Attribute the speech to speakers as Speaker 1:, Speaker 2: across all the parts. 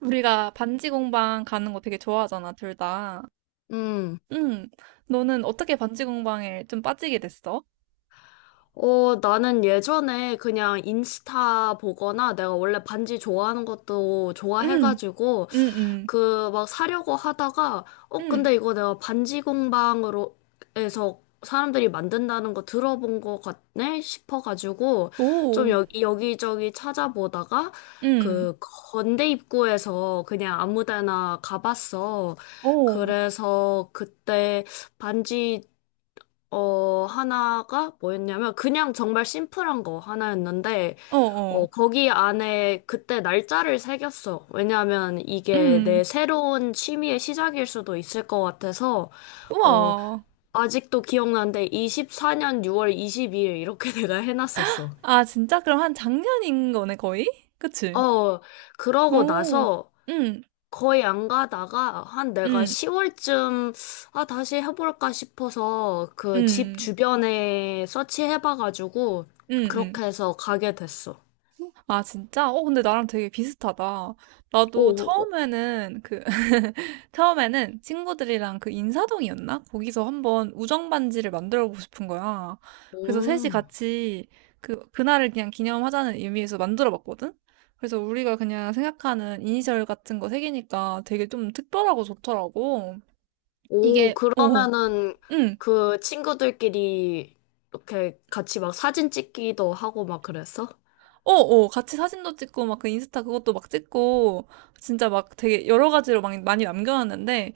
Speaker 1: 우리가 반지 공방 가는 거 되게 좋아하잖아, 둘 다.
Speaker 2: 음.
Speaker 1: 응. 너는 어떻게 반지 공방에 좀 빠지게 됐어?
Speaker 2: 나는 예전에 그냥 인스타 보거나 내가 원래 반지 좋아하는 것도
Speaker 1: 응,
Speaker 2: 좋아해가지고
Speaker 1: 응, 응,
Speaker 2: 그 막 사려고 하다가
Speaker 1: 응.
Speaker 2: 근데 이거 내가 반지 공방으로 해서 사람들이 만든다는 거 들어본 거 같네 싶어가지고 좀
Speaker 1: 오,
Speaker 2: 여기저기 찾아보다가
Speaker 1: 응,
Speaker 2: 그 건대 입구에서 그냥 아무 데나 가봤어.
Speaker 1: 오,
Speaker 2: 그래서 그때 반지 하나가 뭐였냐면 그냥 정말 심플한 거 하나였는데
Speaker 1: 어, 어,
Speaker 2: 거기 안에 그때 날짜를 새겼어. 왜냐하면 이게
Speaker 1: 응.
Speaker 2: 내 새로운 취미의 시작일 수도 있을 것 같아서 어,
Speaker 1: 우와.
Speaker 2: 아직도 기억나는데 24년 6월 22일 이렇게 내가 해놨었어.
Speaker 1: 아, 진짜? 그럼 한 작년인 거네, 거의? 그치?
Speaker 2: 어, 그러고
Speaker 1: 오,
Speaker 2: 나서
Speaker 1: 응,
Speaker 2: 거의 안 가다가 한 내가
Speaker 1: 응,
Speaker 2: 10월쯤 아 다시 해볼까 싶어서 그 집
Speaker 1: 응,
Speaker 2: 주변에 서치해봐가지고
Speaker 1: 응, 응.
Speaker 2: 그렇게 해서 가게 됐어.
Speaker 1: 아, 진짜? 근데 나랑 되게 비슷하다. 나도
Speaker 2: 오, 오,
Speaker 1: 처음에는 처음에는 친구들이랑 그 인사동이었나? 거기서 한번 우정 반지를 만들어 보고 싶은 거야. 그래서 셋이
Speaker 2: 오,
Speaker 1: 같이 그날을 그냥 기념하자는 의미에서 만들어 봤거든? 그래서 우리가 그냥 생각하는 이니셜 같은 거 새기니까 되게 좀 특별하고 좋더라고.
Speaker 2: 오,
Speaker 1: 이게, 어,
Speaker 2: 그러면은
Speaker 1: 응.
Speaker 2: 그 친구들끼리 이렇게 같이 막 사진 찍기도 하고 막 그랬어?
Speaker 1: 어, 어, 같이 사진도 찍고, 막 그 인스타 그것도 막 찍고, 진짜 막 되게 여러 가지로 막 많이 남겨놨는데,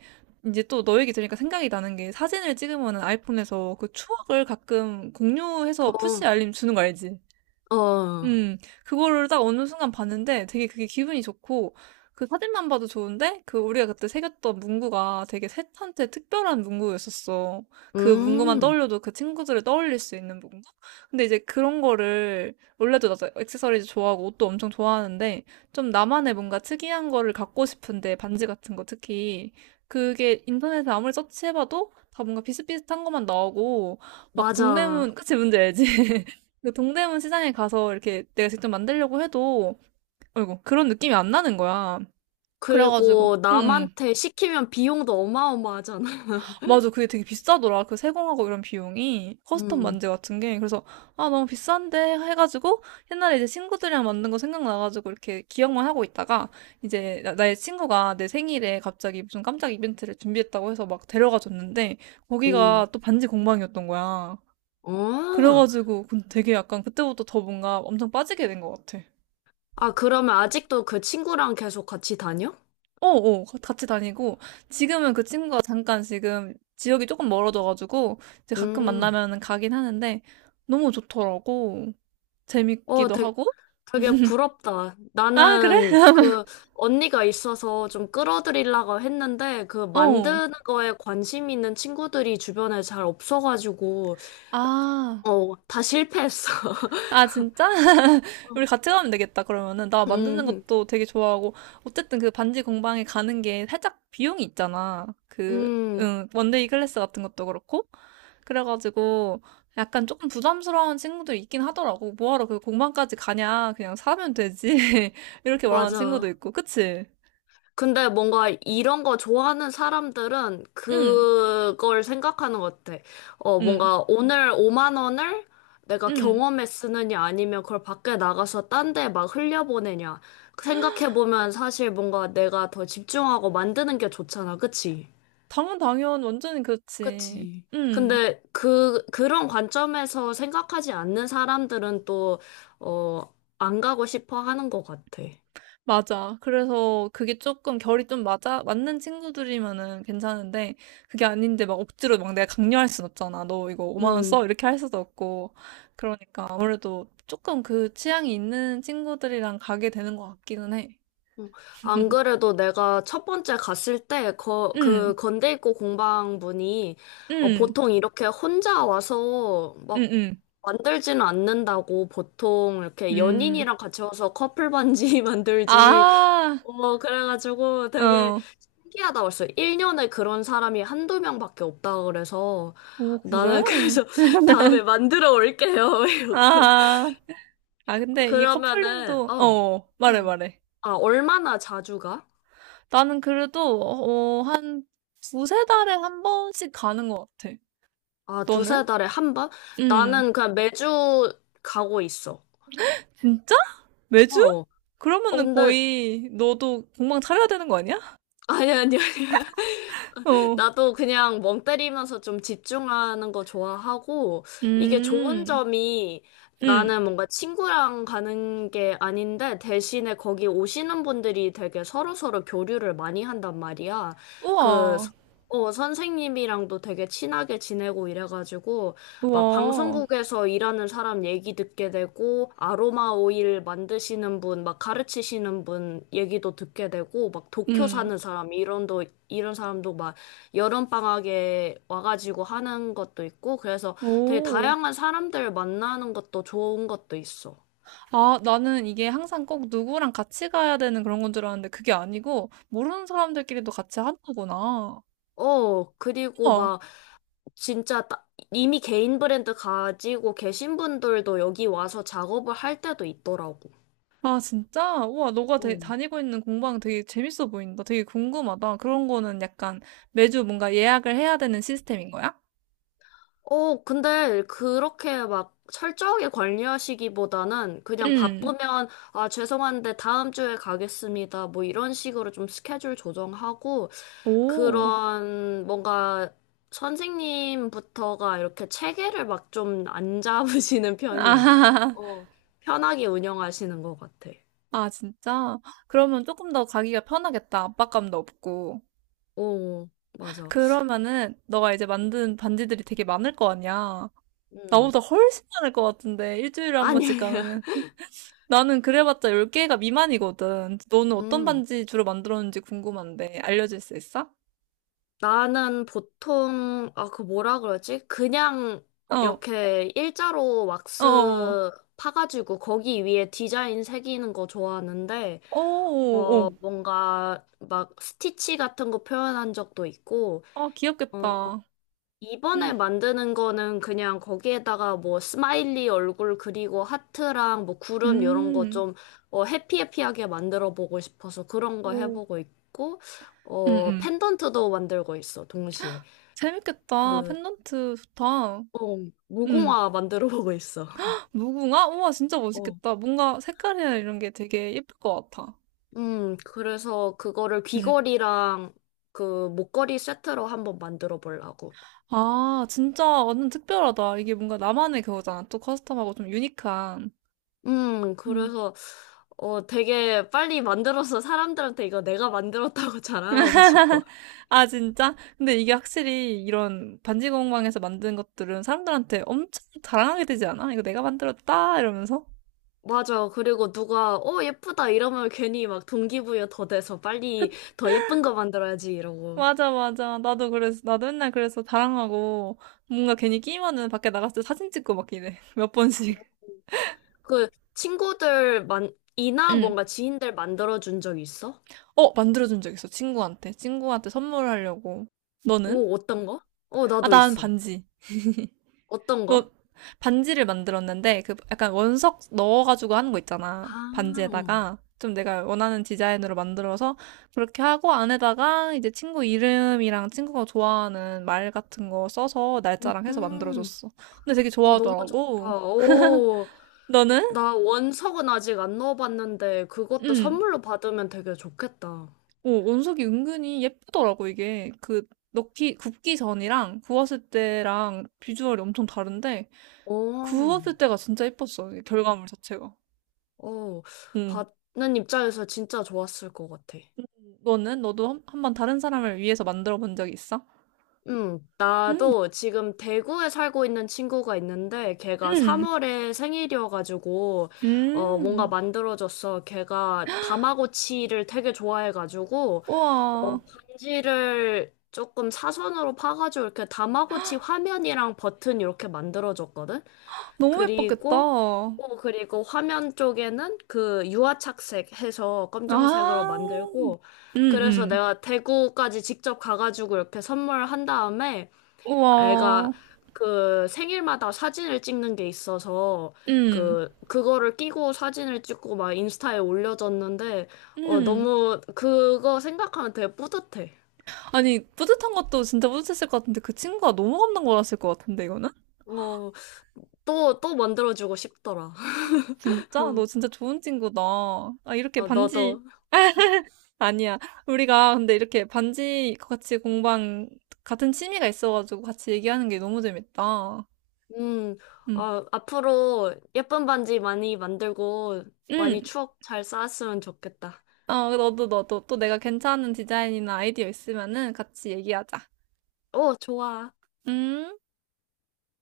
Speaker 1: 이제 또 너 얘기 들으니까 생각이 나는 게 사진을 찍으면 아이폰에서 그 추억을 가끔 공유해서
Speaker 2: 어,
Speaker 1: 푸시 알림 주는 거 알지?
Speaker 2: 어,
Speaker 1: 음, 그거를 딱 어느 순간 봤는데 되게 그게 기분이 좋고, 그 사진만 봐도 좋은데, 그 우리가 그때 새겼던 문구가 되게 셋한테 특별한 문구였었어. 그 문구만
Speaker 2: 음,
Speaker 1: 떠올려도 그 친구들을 떠올릴 수 있는 문구? 근데 이제 그런 거를, 원래도 나도 액세서리즈 좋아하고 옷도 엄청 좋아하는데, 좀 나만의 뭔가 특이한 거를 갖고 싶은데, 반지 같은 거 특히. 그게 인터넷에 아무리 서치해봐도 다 뭔가 비슷비슷한 것만 나오고, 막
Speaker 2: 맞아.
Speaker 1: 동대문, 그치, 뭔지 알지? 그 동대문 시장에 가서 이렇게 내가 직접 만들려고 해도, 아이고, 그런 느낌이 안 나는 거야. 그래가지고,
Speaker 2: 그리고
Speaker 1: 응, 응.
Speaker 2: 남한테 시키면 비용도 어마어마하잖아.
Speaker 1: 맞아. 그게 되게 비싸더라. 그 세공하고 이런 비용이. 커스텀
Speaker 2: 음,
Speaker 1: 만재 같은 게. 그래서, 아, 너무 비싼데? 해가지고, 옛날에 이제 친구들이랑 만든 거 생각나가지고, 이렇게 기억만 하고 있다가, 이제 나의 친구가 내 생일에 갑자기 무슨 깜짝 이벤트를 준비했다고 해서 막 데려가 줬는데,
Speaker 2: 오,
Speaker 1: 거기가 또 반지 공방이었던 거야.
Speaker 2: 어.
Speaker 1: 그래가지고, 그 되게 약간 그때부터 더 뭔가 엄청 빠지게 된 것 같아.
Speaker 2: 아, 그러면 아직도 그 친구랑 계속 같이 다녀?
Speaker 1: 어, 어, 같이 다니고, 지금은 그 친구가 잠깐 지금 지역이 조금 멀어져가지고, 이제 가끔
Speaker 2: 음.
Speaker 1: 만나면은 가긴 하는데, 너무 좋더라고.
Speaker 2: 어,
Speaker 1: 재밌기도
Speaker 2: 되게,
Speaker 1: 하고.
Speaker 2: 되게 부럽다.
Speaker 1: 아, 그래?
Speaker 2: 나는 그 언니가 있어서 좀 끌어들이려고 했는데 그
Speaker 1: 어.
Speaker 2: 만드는 거에 관심 있는 친구들이 주변에 잘 없어가지고
Speaker 1: 아.
Speaker 2: 다 실패했어.
Speaker 1: 아, 진짜? 우리 같이 가면 되겠다, 그러면은. 나 만드는
Speaker 2: 음,
Speaker 1: 것도 되게 좋아하고. 어쨌든 그 반지 공방에 가는 게 살짝 비용이 있잖아. 그,
Speaker 2: 음,
Speaker 1: 응, 원데이 클래스 같은 것도 그렇고. 그래가지고 약간 조금 부담스러운 친구들 있긴 하더라고. 뭐하러 그 공방까지 가냐. 그냥 사면 되지. 이렇게 말하는 친구도
Speaker 2: 맞아.
Speaker 1: 있고. 그치?
Speaker 2: 근데 뭔가 이런 거 좋아하는 사람들은
Speaker 1: 응,
Speaker 2: 그걸 생각하는 것 같아.
Speaker 1: 응,
Speaker 2: 뭔가 오늘 5만 원을 내가
Speaker 1: 응.
Speaker 2: 경험에 쓰느냐 아니면 그걸 밖에 나가서 딴데 막 흘려보내냐. 생각해보면 사실 뭔가 내가 더 집중하고 만드는 게 좋잖아. 그치?
Speaker 1: 당연, 당연. 완전히 그렇지.
Speaker 2: 그치.
Speaker 1: 응.
Speaker 2: 근데 그런 관점에서 생각하지 않는 사람들은 또, 어, 안 가고 싶어 하는 것 같아.
Speaker 1: 맞아. 그래서 그게 조금 결이 좀 맞는 친구들이면은 괜찮은데, 그게 아닌데 막 억지로 막 내가 강요할 순 없잖아. 너 이거 5만 원
Speaker 2: 음.
Speaker 1: 써? 이렇게 할 수도 없고. 그러니까 아무래도 조금 그 취향이 있는 친구들이랑 가게 되는 것 같기는 해.
Speaker 2: 어, 안 그래도 내가 첫 번째 갔을 때,
Speaker 1: 응,
Speaker 2: 건대 입구 공방분이,
Speaker 1: 응,
Speaker 2: 보통 이렇게 혼자 와서
Speaker 1: 응,
Speaker 2: 막
Speaker 1: 응,
Speaker 2: 만들지는 않는다고, 보통 이렇게
Speaker 1: 음.
Speaker 2: 연인이랑 같이 와서 커플 반지 만들지.
Speaker 1: 아,
Speaker 2: 그래가지고 되게
Speaker 1: 어.
Speaker 2: 신기하다고 했어. 1년에 그런 사람이 한두 명밖에 없다 그래서,
Speaker 1: 오, 그래?
Speaker 2: 나는 그래서 다음에 만들어 올게요. 이러고.
Speaker 1: 아, 근데 이
Speaker 2: 그러면은,
Speaker 1: 커플링도, 어, 말해,
Speaker 2: 음.
Speaker 1: 말해.
Speaker 2: 아, 얼마나 자주 가?
Speaker 1: 나는 그래도, 어, 한 두세 달에 한 번씩 가는 것 같아.
Speaker 2: 아,
Speaker 1: 너는?
Speaker 2: 두세 달에 한 번?
Speaker 1: 응.
Speaker 2: 나는 그냥 매주 가고 있어.
Speaker 1: 진짜? 매주?
Speaker 2: 어.
Speaker 1: 그러면은
Speaker 2: 근데,
Speaker 1: 거의 너도 공방 차려야 되는 거 아니야?
Speaker 2: 아니, 아니, 아니.
Speaker 1: 어.
Speaker 2: 나도 그냥 멍 때리면서 좀 집중하는 거 좋아하고, 이게 좋은
Speaker 1: 음.
Speaker 2: 점이
Speaker 1: 응.
Speaker 2: 나는 뭔가 친구랑 가는 게 아닌데, 대신에 거기 오시는 분들이 되게 서로서로 교류를 많이 한단 말이야. 그,
Speaker 1: 우와.
Speaker 2: 서- 선생님이랑도 되게 친하게 지내고 이래가지고, 막
Speaker 1: 우와.
Speaker 2: 방송국에서 일하는 사람 얘기 듣게 되고, 아로마 오일 만드시는 분, 막 가르치시는 분 얘기도 듣게 되고, 막 도쿄
Speaker 1: 응.
Speaker 2: 사는 사람, 이런 사람도 막 여름방학에 와가지고 하는 것도 있고, 그래서 되게
Speaker 1: 오.
Speaker 2: 다양한 사람들 만나는 것도 좋은 것도 있어.
Speaker 1: 아, 나는 이게 항상 꼭 누구랑 같이 가야 되는 그런 건 줄 알았는데 그게 아니고 모르는 사람들끼리도 같이 하는 거구나.
Speaker 2: 어, 그리고
Speaker 1: 우와.
Speaker 2: 막 진짜 따- 이미 개인 브랜드 가지고 계신 분들도 여기 와서 작업을 할 때도 있더라고.
Speaker 1: 아, 진짜? 우와, 너가 대-
Speaker 2: 응.
Speaker 1: 다니고 있는 공방 되게 재밌어 보인다. 되게 궁금하다. 그런 거는 약간 매주 뭔가 예약을 해야 되는 시스템인 거야?
Speaker 2: 근데 그렇게 막 철저하게 관리하시기보다는 그냥
Speaker 1: 응.
Speaker 2: 바쁘면, 아, 죄송한데 다음 주에 가겠습니다. 뭐 이런 식으로 좀 스케줄 조정하고,
Speaker 1: 오. 아,
Speaker 2: 그런 뭔가 선생님부터가 이렇게 체계를 막 좀 안 잡으시는 편이야. 어, 편하게 운영하시는 것 같아.
Speaker 1: 아, 진짜? 그러면 조금 더 가기가 편하겠다. 압박감도 없고.
Speaker 2: 오, 맞아.
Speaker 1: 그러면은 너가 이제 만든 반지들이 되게 많을 거 아니야.
Speaker 2: 음.
Speaker 1: 나보다 훨씬 많을 것 같은데. 일주일에 한
Speaker 2: 아니,
Speaker 1: 번씩
Speaker 2: 아니야.
Speaker 1: 가면은. 나는 그래봤자 10개가 미만이거든. 너는 어떤
Speaker 2: 음.
Speaker 1: 반지 주로 만들었는지 궁금한데 알려줄 수 있어?
Speaker 2: 나는 보통, 아, 그 뭐라 그러지? 그냥
Speaker 1: 어.
Speaker 2: 이렇게 일자로
Speaker 1: 어어.
Speaker 2: 왁스 파가지고 거기 위에 디자인 새기는 거 좋아하는데,
Speaker 1: 어어 어. 어 어
Speaker 2: 뭔가 막 스티치 같은 거 표현한 적도 있고,
Speaker 1: 아
Speaker 2: 어,
Speaker 1: 귀엽겠다.
Speaker 2: 이번에 만드는 거는 그냥 거기에다가 뭐 스마일리 얼굴 그리고 하트랑 뭐 구름 이런 거
Speaker 1: 음.
Speaker 2: 좀, 해피해피하게 만들어 보고 싶어서 그런 거
Speaker 1: 오.
Speaker 2: 해보고 있고,
Speaker 1: 음음.
Speaker 2: 펜던트도 만들고 있어, 동시에.
Speaker 1: 재밌겠다.
Speaker 2: 그,
Speaker 1: 펜던트 좋다.
Speaker 2: 어,
Speaker 1: 음.
Speaker 2: 무궁화 만들어 보고 있어.
Speaker 1: 무궁화? 우와 진짜
Speaker 2: 어.
Speaker 1: 멋있겠다. 뭔가 색깔이나 이런 게 되게 예쁠 것 같아.
Speaker 2: 그래서 그거를
Speaker 1: 음.
Speaker 2: 귀걸이랑 그 목걸이 세트로 한번 만들어 보려고.
Speaker 1: 아 진짜 완전 특별하다. 이게 뭔가 나만의 그거잖아. 또 커스텀하고 좀 유니크한. 음.
Speaker 2: 그래서 되게 빨리 만들어서 사람들한테 이거 내가 만들었다고 자랑하고 싶어.
Speaker 1: 아 진짜? 근데 이게 확실히 이런 반지 공방에서 만든 것들은 사람들한테 엄청 자랑하게 되지 않아? 이거 내가 만들었다 이러면서?
Speaker 2: 맞아. 그리고 누가 예쁘다 이러면 괜히 막 동기부여 더 돼서 빨리 더 예쁜 거 만들어야지 이러고.
Speaker 1: 맞아, 맞아. 나도 그래서, 나도 맨날 그래서 자랑하고, 뭔가 괜히 끼면은 밖에 나갔을 때 사진 찍고 막 이래. 몇 번씩.
Speaker 2: 그 친구들 만 이나
Speaker 1: 응.
Speaker 2: 뭔가 지인들 만들어 준 적 있어?
Speaker 1: 어, 만들어준 적 있어. 친구한테. 친구한테 선물하려고. 너는?
Speaker 2: 오, 어떤 거?
Speaker 1: 아,
Speaker 2: 나도
Speaker 1: 난
Speaker 2: 있어.
Speaker 1: 반지.
Speaker 2: 어떤 거?
Speaker 1: 너, 반지를 만들었는데, 그, 약간 원석 넣어가지고 하는 거 있잖아.
Speaker 2: 아, 어.
Speaker 1: 반지에다가. 좀 내가 원하는 디자인으로 만들어서, 그렇게 하고, 안에다가 이제 친구 이름이랑 친구가 좋아하는 말 같은 거 써서 날짜랑 해서
Speaker 2: 음,
Speaker 1: 만들어줬어. 근데 되게
Speaker 2: 너무
Speaker 1: 좋아하더라고.
Speaker 2: 좋다. 오,
Speaker 1: 너는?
Speaker 2: 나 원석은 아직 안 넣어봤는데 그것도
Speaker 1: 응.
Speaker 2: 선물로 받으면 되게 좋겠다.
Speaker 1: 어, 원석이 은근히 예쁘더라고, 이게. 그, 굽기 전이랑 구웠을 때랑 비주얼이 엄청 다른데,
Speaker 2: 오,
Speaker 1: 구웠을 때가 진짜 예뻤어, 이 결과물 자체가.
Speaker 2: 어,
Speaker 1: 응.
Speaker 2: 받는 입장에서 진짜 좋았을 것 같아.
Speaker 1: 너는? 너도 한번 다른 사람을 위해서 만들어 본 적이 있어? 응,
Speaker 2: 나도 지금 대구에 살고 있는 친구가 있는데 걔가
Speaker 1: 응,
Speaker 2: 3월에 생일이어가지고 뭔가
Speaker 1: 응.
Speaker 2: 만들어줬어. 걔가 다마고치를 되게 좋아해가지고
Speaker 1: 우와,
Speaker 2: 반지를 조금 사선으로 파가지고 이렇게 다마고치 화면이랑 버튼 이렇게 만들어줬거든?
Speaker 1: 너무
Speaker 2: 그리고,
Speaker 1: 예뻤겠다.
Speaker 2: 그리고 화면 쪽에는 그 유화착색 해서
Speaker 1: 아,
Speaker 2: 검정색으로 만들고,
Speaker 1: 응,
Speaker 2: 그래서
Speaker 1: 응.
Speaker 2: 내가 대구까지 직접 가가지고 이렇게 선물한 다음에, 애가
Speaker 1: 우와,
Speaker 2: 그 생일마다 사진을 찍는 게 있어서,
Speaker 1: 응,
Speaker 2: 그거를 끼고 사진을 찍고 막 인스타에 올려줬는데,
Speaker 1: 응.
Speaker 2: 너무 그거 생각하면 되게 뿌듯해.
Speaker 1: 아니, 뿌듯한 것도 진짜 뿌듯했을 것 같은데, 그 친구가 너무 감동 받았을 것 같은데, 이거는?
Speaker 2: 어, 또, 또 만들어주고 싶더라.
Speaker 1: 진짜? 너 진짜 좋은 친구다. 아, 이렇게
Speaker 2: 아,
Speaker 1: 반지,
Speaker 2: 너도.
Speaker 1: 아니야. 우리가 근데 이렇게 반지 같이 공방, 같은 취미가 있어가지고 같이 얘기하는 게 너무 재밌다.
Speaker 2: 음,
Speaker 1: 응.
Speaker 2: 아, 앞으로 예쁜 반지 많이 만들고 많이
Speaker 1: 응.
Speaker 2: 추억 잘 쌓았으면 좋겠다.
Speaker 1: 어, 너도, 너도. 또 내가 괜찮은 디자인이나 아이디어 있으면은 같이 얘기하자.
Speaker 2: 오, 좋아.
Speaker 1: 음.